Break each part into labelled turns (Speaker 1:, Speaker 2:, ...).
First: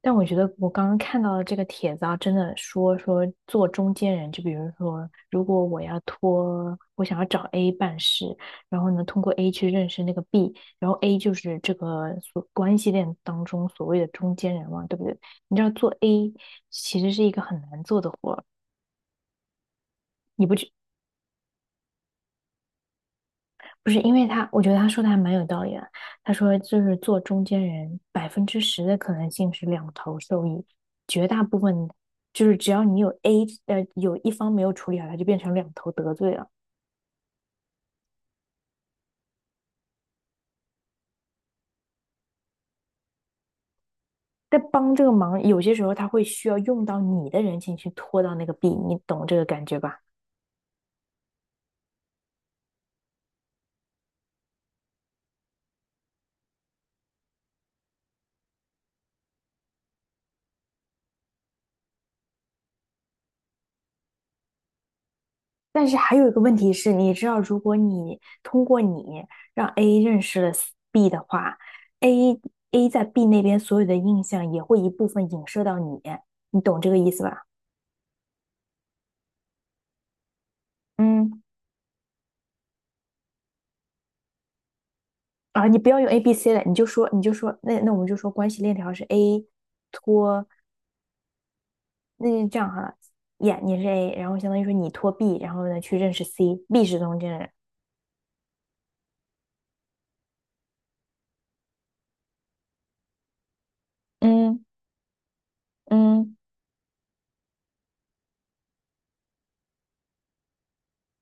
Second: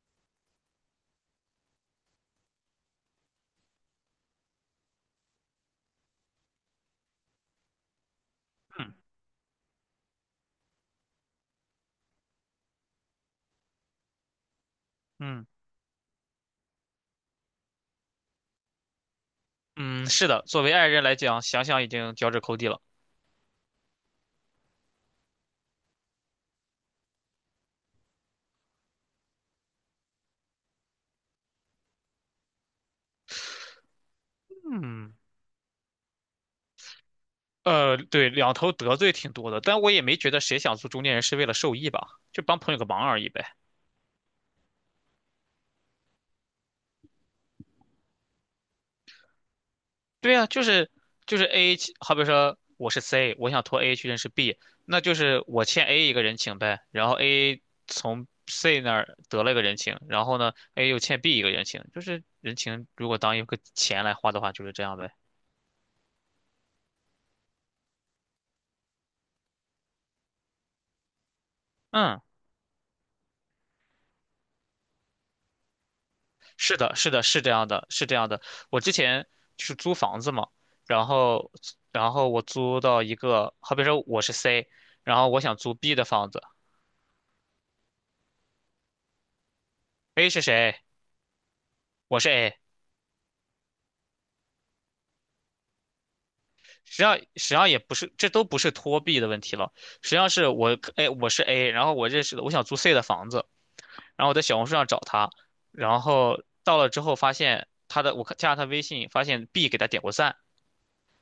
Speaker 1: 但我觉得我刚刚看到的这个帖子啊，真的说说做中间人。就比如说，如果我要托，我想要找 A 办事，然后
Speaker 2: 嗯
Speaker 1: 呢，通过 A 去认识那个 B，然后 A 就是这个所关系链当中所谓的中间人嘛，对不对？
Speaker 2: 嗯，
Speaker 1: 你知道做 A 其实是一个很难做的活儿，
Speaker 2: 嗯，是的，
Speaker 1: 你不
Speaker 2: 作为
Speaker 1: 去
Speaker 2: 爱人来讲，想想已经脚趾抠地了。
Speaker 1: 不是因为他，我觉得他说的还蛮有道理的。他说，就是做中间人，百分之十的可能性是两头受益，绝大部分就是只要你有 A，有一方没有处理好，
Speaker 2: 嗯，
Speaker 1: 他就变成两头得罪了。
Speaker 2: 对，两头得罪挺多的，但我也没觉得谁想做中间人是为了受益吧，就帮朋友个忙而已呗。
Speaker 1: 在帮这个忙，有些时候他会需要用到你的人情去拖到那个 B，你懂这个感觉吧？
Speaker 2: 对呀，就是 A，去好比说我是 C，我想托 A 去认识 B，那就是我欠 A 一个人情呗，然后 A 从 C 那儿得了一个人情，然后呢，A 又欠 B 一个人情，就是人情如果当一个钱来花的话，就是这样呗。
Speaker 1: 但是还有一个问题是，你知道，如果你通过你让 A 认识了 B 的话
Speaker 2: 嗯。
Speaker 1: ，A A 在 B 那边所有的印象也会一部分影射到你，你
Speaker 2: 是
Speaker 1: 懂这
Speaker 2: 的，
Speaker 1: 个
Speaker 2: 是
Speaker 1: 意
Speaker 2: 的，
Speaker 1: 思
Speaker 2: 是
Speaker 1: 吧？
Speaker 2: 这样的，是这样的。我之前就是租房子嘛，然
Speaker 1: 嗯
Speaker 2: 后，然后我租到一个，好比说我是 C，然后我想
Speaker 1: 啊，
Speaker 2: 租
Speaker 1: 你不
Speaker 2: B
Speaker 1: 要
Speaker 2: 的
Speaker 1: 用 A
Speaker 2: 房
Speaker 1: B
Speaker 2: 子
Speaker 1: C 了，你就说那我们就说关系链条是 A
Speaker 2: ，A 是
Speaker 1: 托。
Speaker 2: 谁？我是
Speaker 1: 那就
Speaker 2: A。
Speaker 1: 这样哈了耶你是 A，然后相当于说你托 B，然后呢去认识 C，B
Speaker 2: 实
Speaker 1: 是
Speaker 2: 际上，
Speaker 1: 中
Speaker 2: 实
Speaker 1: 间
Speaker 2: 际
Speaker 1: 人。
Speaker 2: 上也不是，这都不是托 B 的问题了。实际上是我，哎，我是 A，然后我认识的，我想租 C 的房子，然后我在小
Speaker 1: 嗯
Speaker 2: 红书上找他，然
Speaker 1: 嗯，
Speaker 2: 后到了之后发现他的，我看加了他微信，发现 B 给他点过赞，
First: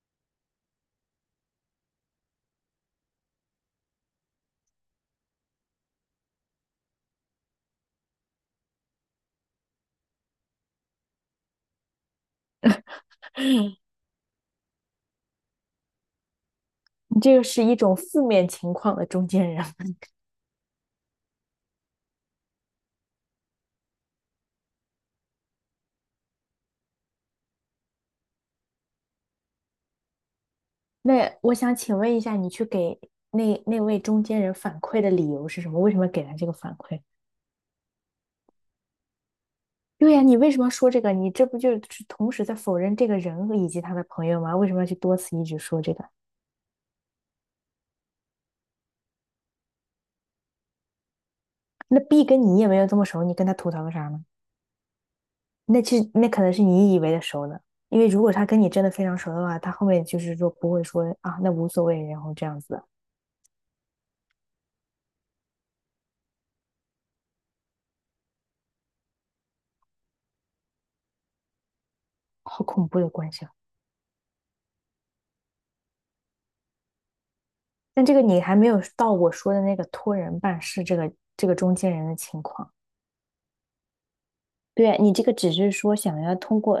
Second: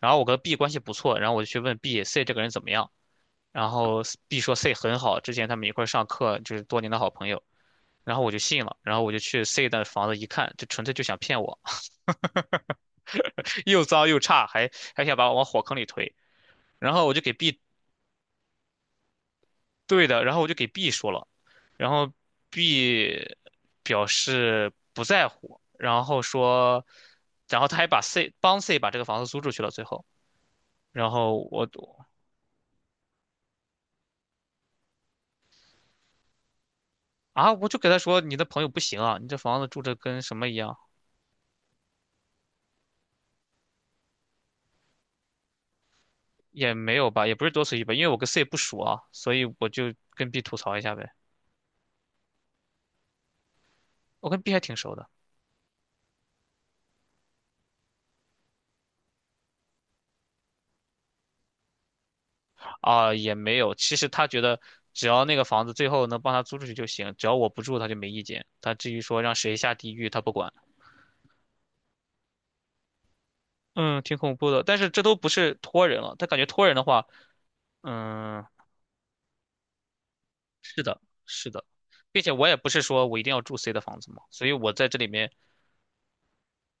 Speaker 2: 然后我跟 B 关系不错，然后我就去问 B、C 这个人怎么样。然后 B 说 C 很好，之前他们一块儿上课，就是多年的好朋友。然后我就信了，然后我就去 C 的房子一看，就纯粹就想骗我，又 脏又差，还想把我往火坑里推。然后我就
Speaker 1: 你
Speaker 2: 给
Speaker 1: 这个
Speaker 2: B
Speaker 1: 是一种负面情况的中间人。
Speaker 2: 对的，然后我就给 B 说了，然后 B 表示不在乎，然后说，然后他还把 C 帮 C 把这个房子租出去了，最后，然
Speaker 1: 那
Speaker 2: 后
Speaker 1: 我
Speaker 2: 我
Speaker 1: 想请问一下，你去给那位中间人反馈的理由是什么？为什么给他这个反馈？
Speaker 2: 啊，我就给他说，你的朋友不行啊，你这房子住着
Speaker 1: 对
Speaker 2: 跟
Speaker 1: 呀，
Speaker 2: 什
Speaker 1: 你
Speaker 2: 么
Speaker 1: 为
Speaker 2: 一
Speaker 1: 什么要
Speaker 2: 样。
Speaker 1: 说这个？你这不就是同时在否认这个人以及他的朋友吗？为什么要去多次一直说这个？
Speaker 2: 也没有吧，也不是多此一举吧，因为我跟 C 不熟啊，所以我就跟 B 吐槽一下呗。
Speaker 1: 那 B 跟你也没有这么熟，你跟他吐槽个啥呢？
Speaker 2: 我跟 B 还挺熟的
Speaker 1: 那其实那可能是你以为的熟呢，因为如果他跟你真的非常熟的话，他后面就是说不会说啊，那无所谓，然后这样子的。
Speaker 2: 啊，也没有。其实他觉得只要那个房子最后能帮他租出去就行，只要我不住他就没意见。他至于说让谁下地狱，他不管。
Speaker 1: 好恐怖的关系啊！
Speaker 2: 嗯，挺恐怖的，但是这都不是托人了。他感觉托人的话，
Speaker 1: 但这个你
Speaker 2: 嗯，
Speaker 1: 还没有到我说的那个托人办
Speaker 2: 是
Speaker 1: 事这
Speaker 2: 的，
Speaker 1: 个这
Speaker 2: 是
Speaker 1: 个
Speaker 2: 的，
Speaker 1: 中间人的
Speaker 2: 并且
Speaker 1: 情
Speaker 2: 我也不
Speaker 1: 况。
Speaker 2: 是说我一定要住 C 的房子嘛，所以我在这
Speaker 1: 对，
Speaker 2: 里
Speaker 1: 你这
Speaker 2: 面
Speaker 1: 个只是说想要通过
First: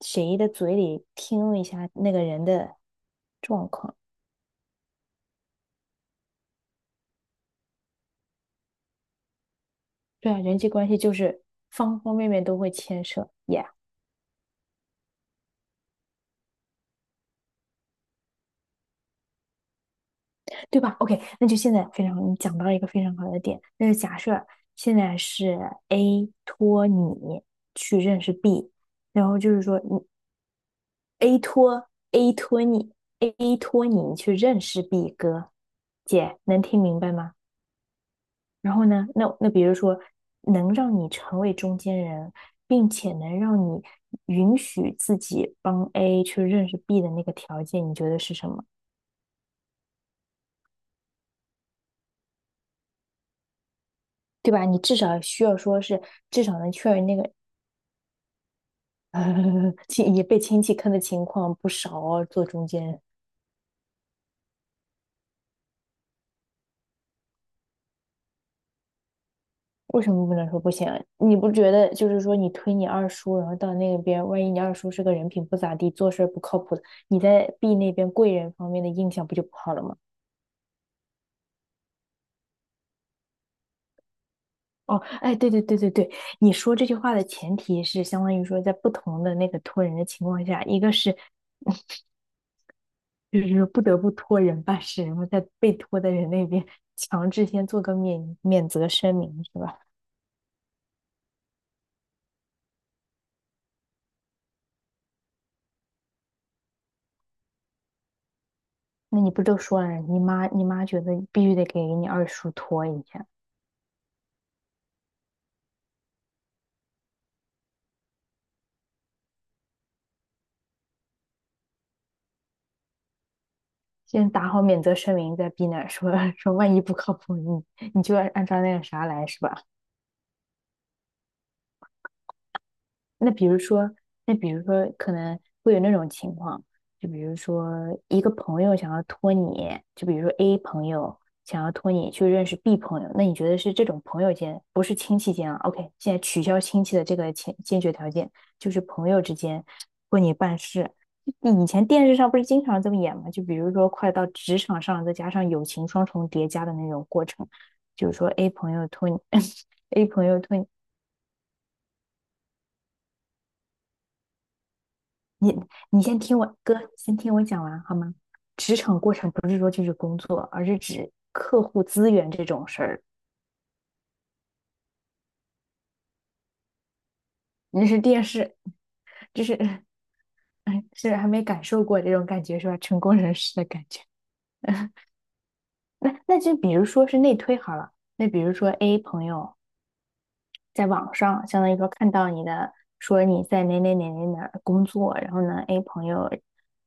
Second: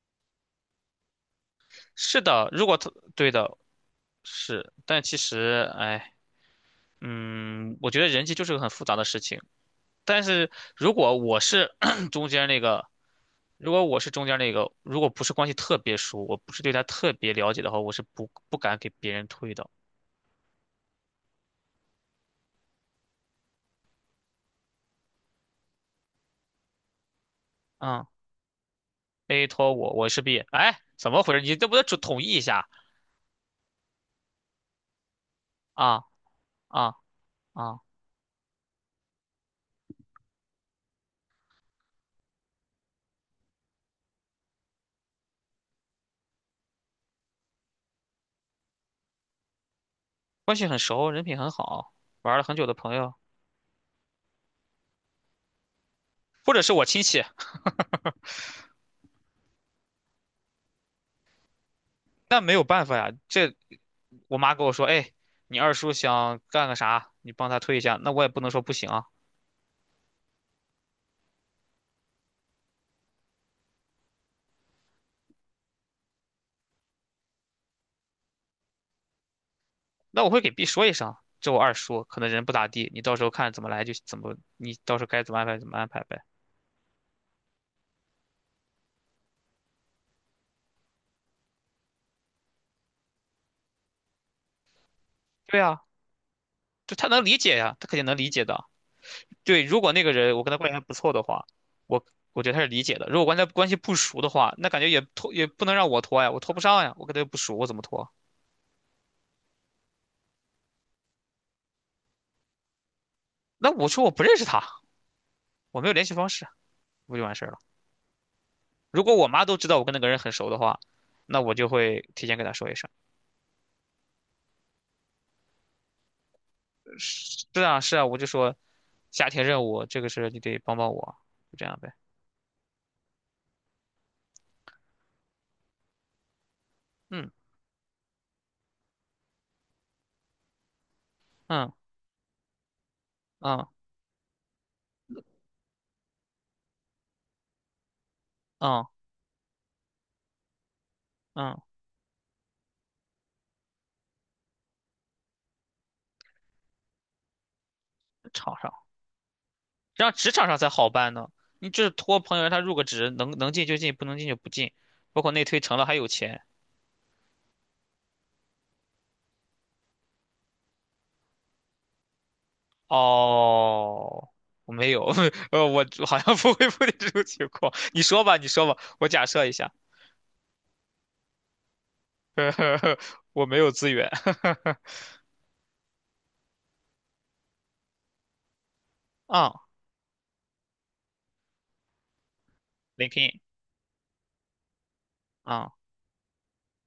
Speaker 1: 谁的嘴里听一下那
Speaker 2: 是
Speaker 1: 个人
Speaker 2: 的，如果
Speaker 1: 的
Speaker 2: 他对的
Speaker 1: 状况。
Speaker 2: 是，但其实哎，嗯，我觉得人际就是个很复杂的事情。但
Speaker 1: 对啊，
Speaker 2: 是
Speaker 1: 人际关
Speaker 2: 如
Speaker 1: 系就
Speaker 2: 果我
Speaker 1: 是
Speaker 2: 是
Speaker 1: 方 方
Speaker 2: 中
Speaker 1: 面面
Speaker 2: 间
Speaker 1: 都
Speaker 2: 那
Speaker 1: 会
Speaker 2: 个，
Speaker 1: 牵涉 y。
Speaker 2: 如果我是中间那个，如果不是关系特别熟，我不是对他特别了解的话，我是不敢给别人推的。
Speaker 1: 对吧？OK，那就现在非常，你讲到一个非常好的点。那就假设现在是 A 托你去
Speaker 2: 嗯
Speaker 1: 认识 B，然后
Speaker 2: ，A
Speaker 1: 就是
Speaker 2: 托
Speaker 1: 说你
Speaker 2: 我，我是 B。哎，怎么回
Speaker 1: A
Speaker 2: 事？你这不得
Speaker 1: 托
Speaker 2: 统一
Speaker 1: A
Speaker 2: 一
Speaker 1: 托
Speaker 2: 下
Speaker 1: 你 A 托你去认识 B 哥。
Speaker 2: 啊
Speaker 1: 姐能听
Speaker 2: 啊
Speaker 1: 明白吗？
Speaker 2: 啊！
Speaker 1: 然后呢，那比如说，能让你成为中间人，并且能让你允许自己帮 A 去认识 B 的那个条件，你觉得是什么？
Speaker 2: 关系很熟，人品很好，玩了很久的朋友，
Speaker 1: 对吧？你至少需要说是至
Speaker 2: 或
Speaker 1: 少
Speaker 2: 者
Speaker 1: 能
Speaker 2: 是我
Speaker 1: 确
Speaker 2: 亲
Speaker 1: 认那
Speaker 2: 戚，
Speaker 1: 个亲也被亲戚坑的情况不少哦，
Speaker 2: 那
Speaker 1: 做
Speaker 2: 没有
Speaker 1: 中间
Speaker 2: 办法
Speaker 1: 人
Speaker 2: 呀。这我妈跟我说，哎，你二叔想干个啥，你帮他推一下，那我也不能说不行啊。
Speaker 1: 为什么不能说不行啊？你不觉得就是说你推你二叔，然后到那边，万一你二叔是个人品不咋地，做事儿不靠谱的，你在 B 那边贵人方面的印象不就不好了吗？
Speaker 2: 那我会给 B 说一声，这我二叔可能人不咋地，你到时候看怎么来就怎么，你
Speaker 1: 哦，
Speaker 2: 到时候该怎
Speaker 1: 哎，
Speaker 2: 么安
Speaker 1: 对
Speaker 2: 排
Speaker 1: 对
Speaker 2: 怎
Speaker 1: 对
Speaker 2: 么安
Speaker 1: 对
Speaker 2: 排
Speaker 1: 对，
Speaker 2: 呗。
Speaker 1: 你说这句话的前提是相当于说，在不同的那个托人的情况下，一个是就是说不得不托人办事，然后在
Speaker 2: 对
Speaker 1: 被
Speaker 2: 啊，
Speaker 1: 托的人那边
Speaker 2: 就他能
Speaker 1: 强
Speaker 2: 理
Speaker 1: 制
Speaker 2: 解
Speaker 1: 先
Speaker 2: 呀，
Speaker 1: 做
Speaker 2: 他
Speaker 1: 个
Speaker 2: 肯定能理
Speaker 1: 免
Speaker 2: 解的。
Speaker 1: 免责声明，是
Speaker 2: 对，
Speaker 1: 吧？
Speaker 2: 如果那个人我跟他关系还不错的话，我我觉得他是理解的。如果关系不熟的话，那感觉也拖也不能让我拖呀，我拖不上呀，我跟他又不熟，我怎么拖？
Speaker 1: 那你不都说了，你妈觉得必须得给你二叔托一下。
Speaker 2: 那我说我不认识他，我没有联系方式，不就完事儿了？如果我妈都知道我跟那个人很熟的话，那我就会提前跟他说一声。
Speaker 1: 先打好免责声明再逼难，说 说万一不靠谱，
Speaker 2: 是啊，
Speaker 1: 你
Speaker 2: 是
Speaker 1: 你
Speaker 2: 啊，
Speaker 1: 就
Speaker 2: 我就
Speaker 1: 按按
Speaker 2: 说
Speaker 1: 照那个啥来，
Speaker 2: 家
Speaker 1: 是
Speaker 2: 庭
Speaker 1: 吧？
Speaker 2: 任务，这个事儿你得帮帮我，就这样呗。
Speaker 1: 那比如说，那比如说，可能会有那种情况，就比
Speaker 2: 嗯
Speaker 1: 如说一个朋友想要托你，就比如说 A 朋友想要
Speaker 2: 嗯
Speaker 1: 托你去认识 B 朋友，那你觉得
Speaker 2: 嗯
Speaker 1: 是这种朋友间，不是亲戚间啊？OK，现在取消亲戚的这个前 t 决条件，就是
Speaker 2: 嗯
Speaker 1: 朋友之间为你办事。
Speaker 2: 嗯，
Speaker 1: 以前电视上不是经常这么演吗？就比如说快到职场上，再加上友情双重叠加的那种过程，就是说 A
Speaker 2: 场上，
Speaker 1: 朋友托你
Speaker 2: 这
Speaker 1: ，A
Speaker 2: 样
Speaker 1: 朋
Speaker 2: 职
Speaker 1: 友
Speaker 2: 场
Speaker 1: 托
Speaker 2: 上
Speaker 1: 你。
Speaker 2: 才好办呢。你就是托朋友让他入个职，能进就进，不能进就不进。包括内
Speaker 1: 你
Speaker 2: 推成了还
Speaker 1: 你
Speaker 2: 有
Speaker 1: 先听
Speaker 2: 钱。
Speaker 1: 我哥，先听我讲完好吗？职场过程不是说就是工作，而是指客户资源这种事儿。
Speaker 2: 哦，我没有，我好像不会碰见这种情况。
Speaker 1: 你是
Speaker 2: 你说
Speaker 1: 电
Speaker 2: 吧，你
Speaker 1: 视，
Speaker 2: 说吧，我假
Speaker 1: 就
Speaker 2: 设一
Speaker 1: 是
Speaker 2: 下，
Speaker 1: 哎是还没感受过这种感觉是吧？成功 人
Speaker 2: 我
Speaker 1: 士
Speaker 2: 没
Speaker 1: 的
Speaker 2: 有
Speaker 1: 感
Speaker 2: 资
Speaker 1: 觉。
Speaker 2: 源。
Speaker 1: 那就比如说是内推好了，那比如说 A 朋
Speaker 2: 啊
Speaker 1: 友在网上，相当于说看到你的，
Speaker 2: l i n k
Speaker 1: 说
Speaker 2: i n
Speaker 1: 你在哪哪哪哪哪儿工作，然后呢
Speaker 2: 啊
Speaker 1: ，A 朋友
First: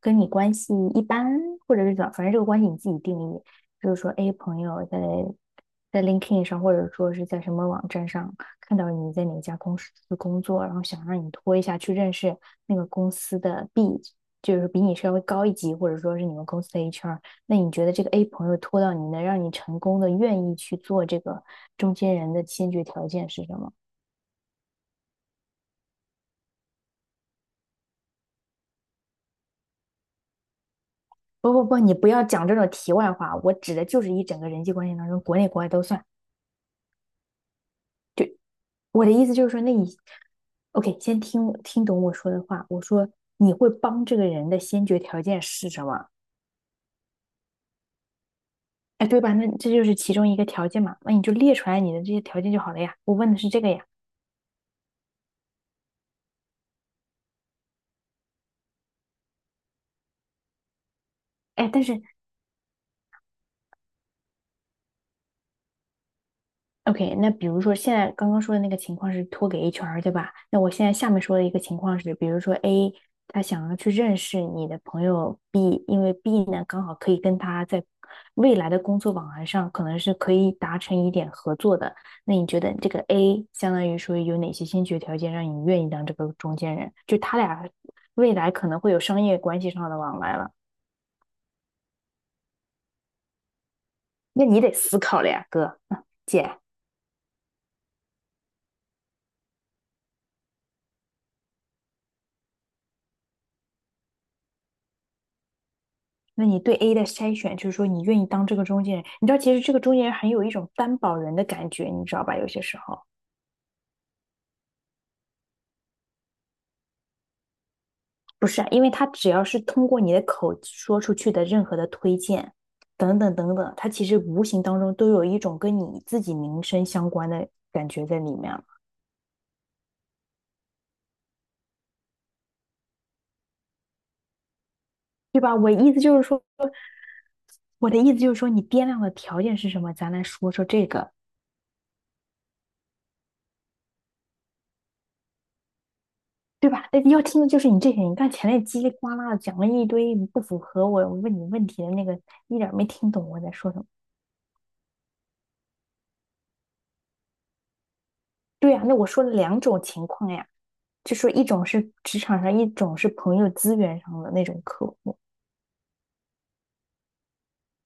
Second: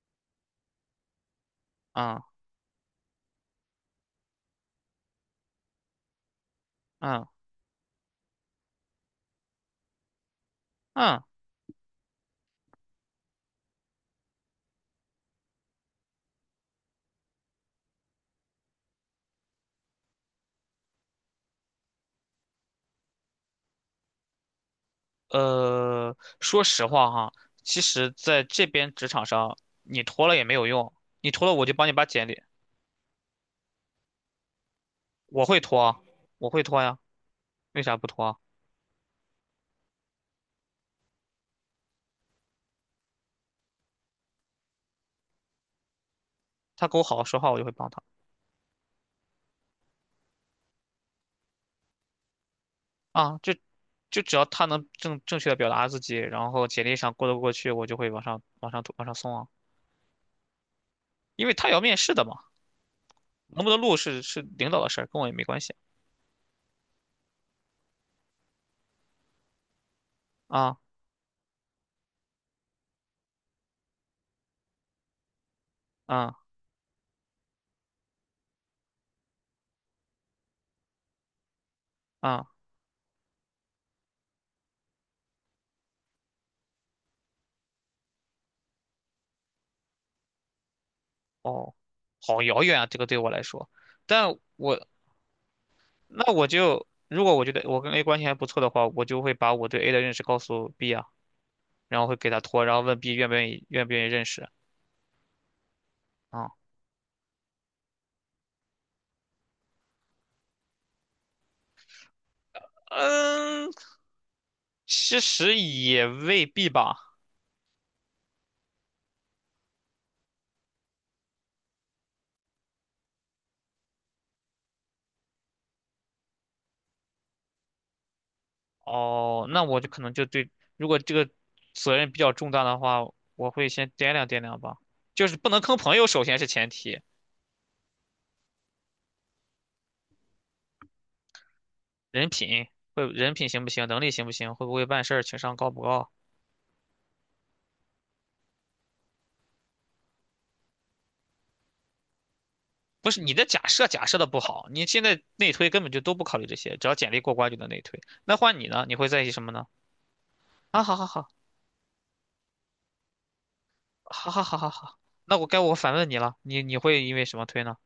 Speaker 1: 跟你关系一般，或者是怎么，反正
Speaker 2: 啊
Speaker 1: 这个关系你自己定义，就是说 A 朋友在LinkedIn 上，或者说是
Speaker 2: 啊
Speaker 1: 在什么网站上看到你在哪家公司工作，然后想
Speaker 2: 啊！嗯
Speaker 1: 让你拖一下去认识那个公司的 B，就是比你稍微高一级，或者说是你们公司的 HR。那你觉得这个 A 朋友拖到你能让你成功的愿意去做这个中间人的先决条件是什么？
Speaker 2: 说实话哈，其实在这边职场上，你拖了也没有用，你拖了
Speaker 1: 不不
Speaker 2: 我就
Speaker 1: 不，
Speaker 2: 帮你
Speaker 1: 你
Speaker 2: 把
Speaker 1: 不要
Speaker 2: 简历，
Speaker 1: 讲这种题外话，我指的就是一整个人际关系当中，国
Speaker 2: 我
Speaker 1: 内
Speaker 2: 会
Speaker 1: 国外
Speaker 2: 拖
Speaker 1: 都
Speaker 2: 啊，
Speaker 1: 算。
Speaker 2: 我会拖呀，为啥不拖啊
Speaker 1: 我的意思就是说，那你，OK，先听懂我说的话。我说你会帮这个人的先决条件是什么？
Speaker 2: 他跟我好好说话，我就会帮他
Speaker 1: 哎，对吧？那这就是其中一个条件嘛，那你就列出来你的这些条件就好了呀。我问的
Speaker 2: 啊，
Speaker 1: 是
Speaker 2: 就
Speaker 1: 这个呀。
Speaker 2: 就只要他能正确的表达自己，然后简历上过得过去，我就会往上往上往上送啊，因为他
Speaker 1: 哎，
Speaker 2: 也要
Speaker 1: 但
Speaker 2: 面
Speaker 1: 是
Speaker 2: 试的嘛，能不能录是领导的事儿，跟我也没关系
Speaker 1: OK，那比如说现在刚刚说的那个情况是托给 HR，对吧？那我
Speaker 2: 啊
Speaker 1: 现在下面说的一个情况是，比如说 A 他想要去认识你的朋友 B，因为
Speaker 2: 啊
Speaker 1: B 呢刚好可以跟他在未来的工作往来上可能是可以达成一点合作的。那你
Speaker 2: 啊
Speaker 1: 觉得这个 A 相当于说有哪些先决条件让你愿意当这个中间人？就他俩未来可能会有商业关系上的往来了。
Speaker 2: 哦，好遥远啊，这个对我来说。但
Speaker 1: 那你得
Speaker 2: 我
Speaker 1: 思考了呀，哥，
Speaker 2: 那我
Speaker 1: 姐。
Speaker 2: 就如果我觉得我跟 A 关系还不错的话，我就会把我对 A 的认识告诉 B 啊，然后会给他托，然后问 B 愿不愿意认识
Speaker 1: 那你
Speaker 2: 啊。
Speaker 1: 对 A 的筛选，就是说你愿意当这个中间人，你知道，其实这个中间人很有一种担保人的感觉，你知道吧？有些时候
Speaker 2: 嗯，其实也未必吧。
Speaker 1: 不是啊，因为他只要是通过你的口说出去的任何的推荐，等等等等，他其实无形当中都有一种跟你自己名声相关的感觉在里面了，
Speaker 2: 哦，那我就可能就对，如果这个责任比较重大的话，我会先掂量掂量吧。就是
Speaker 1: 对
Speaker 2: 不
Speaker 1: 吧？
Speaker 2: 能
Speaker 1: 我
Speaker 2: 坑
Speaker 1: 意
Speaker 2: 朋
Speaker 1: 思
Speaker 2: 友，
Speaker 1: 就
Speaker 2: 首
Speaker 1: 是
Speaker 2: 先
Speaker 1: 说，
Speaker 2: 是前提，
Speaker 1: 我的意思就是说，你掂量的条件是什么？咱来说说这个。
Speaker 2: 人品会人品行不行，能力行不行，会不会办事儿，情商高不高。
Speaker 1: 对吧？那要听的就是你这些，你看前面叽里呱啦的讲了一堆不符合我问你问题的那个，一点儿没
Speaker 2: 不
Speaker 1: 听
Speaker 2: 是
Speaker 1: 懂
Speaker 2: 你
Speaker 1: 我
Speaker 2: 的
Speaker 1: 在
Speaker 2: 假
Speaker 1: 说什么。
Speaker 2: 设假设的不好，你现在内推根本就都不考虑这些，只要简历过关就能内推。那换你
Speaker 1: 对
Speaker 2: 呢？
Speaker 1: 呀，
Speaker 2: 你
Speaker 1: 那我
Speaker 2: 会在
Speaker 1: 说
Speaker 2: 意
Speaker 1: 了
Speaker 2: 什么
Speaker 1: 两
Speaker 2: 呢？
Speaker 1: 种情况呀，
Speaker 2: 啊，好好
Speaker 1: 就说
Speaker 2: 好，
Speaker 1: 一种是职场上，一种是朋友资源上的
Speaker 2: 好
Speaker 1: 那
Speaker 2: 好好
Speaker 1: 种
Speaker 2: 好
Speaker 1: 客
Speaker 2: 好，
Speaker 1: 户。
Speaker 2: 那我该我反问你了，你会因为什么推呢？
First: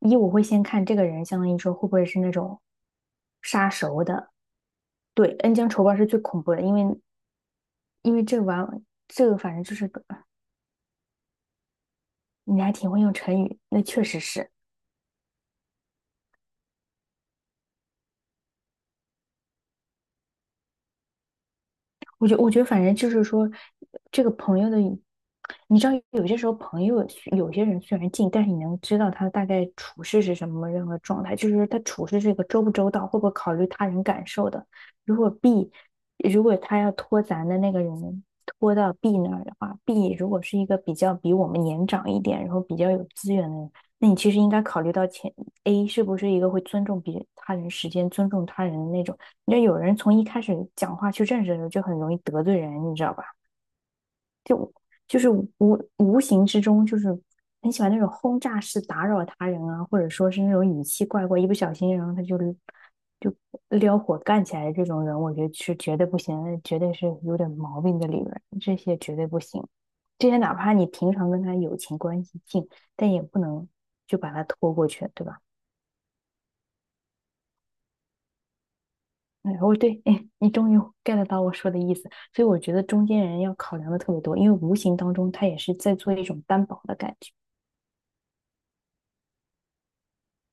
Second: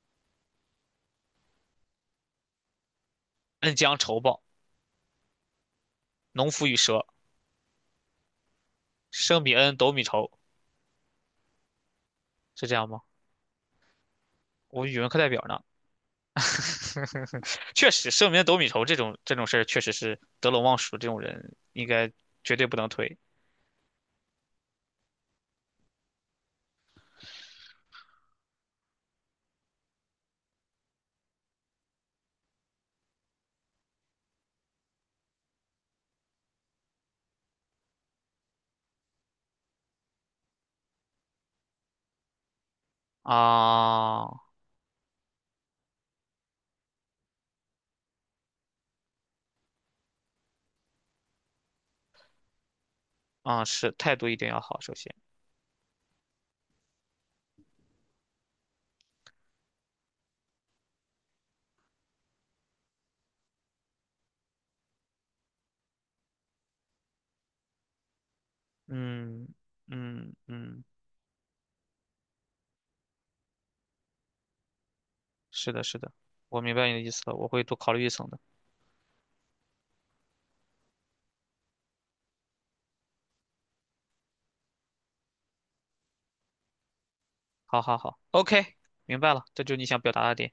Speaker 1: 一我会先看这个人，相当于说会不会是那种杀
Speaker 2: 恩将
Speaker 1: 熟
Speaker 2: 仇
Speaker 1: 的。
Speaker 2: 报，
Speaker 1: 对，恩将仇报是最恐
Speaker 2: 农
Speaker 1: 怖的，
Speaker 2: 夫与
Speaker 1: 因为
Speaker 2: 蛇，
Speaker 1: 因为这个
Speaker 2: 生米
Speaker 1: 反正就
Speaker 2: 恩，
Speaker 1: 是
Speaker 2: 斗米仇，
Speaker 1: 你
Speaker 2: 是
Speaker 1: 还
Speaker 2: 这样
Speaker 1: 挺
Speaker 2: 吗？
Speaker 1: 会用成语，那确实是。
Speaker 2: 我语文课代表呢。确实，生米恩，斗米仇这种事儿，确实是得陇望蜀这种人应该
Speaker 1: 我觉我
Speaker 2: 绝
Speaker 1: 觉得
Speaker 2: 对不
Speaker 1: 反
Speaker 2: 能
Speaker 1: 正就
Speaker 2: 推
Speaker 1: 是说，这个朋友的，你知道有些时候朋友有些人虽然近，但是你能知道他大概处事是什么任何状态，就是他处事这个周不周到，会不会考虑他人感受的。如果 B，如果他要拖咱的那个人拖到 B 那儿的话，B 如果是一个比较比我们年长一点，然后比较有资源的人，那你其
Speaker 2: 啊
Speaker 1: 实应该考虑到前 A 是不是一个会尊重别他人时间、尊重他人的那种。那有人从一开始讲话去认识的时候，就很容易得罪人，你知道吧？
Speaker 2: 啊！是态度一定要好，首先，
Speaker 1: 就是无无形之中，就是很喜欢那种轰炸式打扰他人啊，或者说是那种语气怪怪，一不小心，然后他就撩火干起来的这种人，我觉得是绝对不行，那绝对是有点毛病的，里面这些绝对不
Speaker 2: 嗯
Speaker 1: 行。这
Speaker 2: 嗯
Speaker 1: 些哪怕
Speaker 2: 嗯
Speaker 1: 你平常跟他友情关系近，但也不能就把他拖过去，对吧？
Speaker 2: 是的，是的，我明白你的意思了，我会多考虑一层的。
Speaker 1: 哎，我对，哎，你终于 get 到我说的意思，所以我觉得中间人要考量的特别多，因为无形当中他也是在做一种担保的感觉。
Speaker 2: 好好好，OK，明白了，这就是你想表达的点。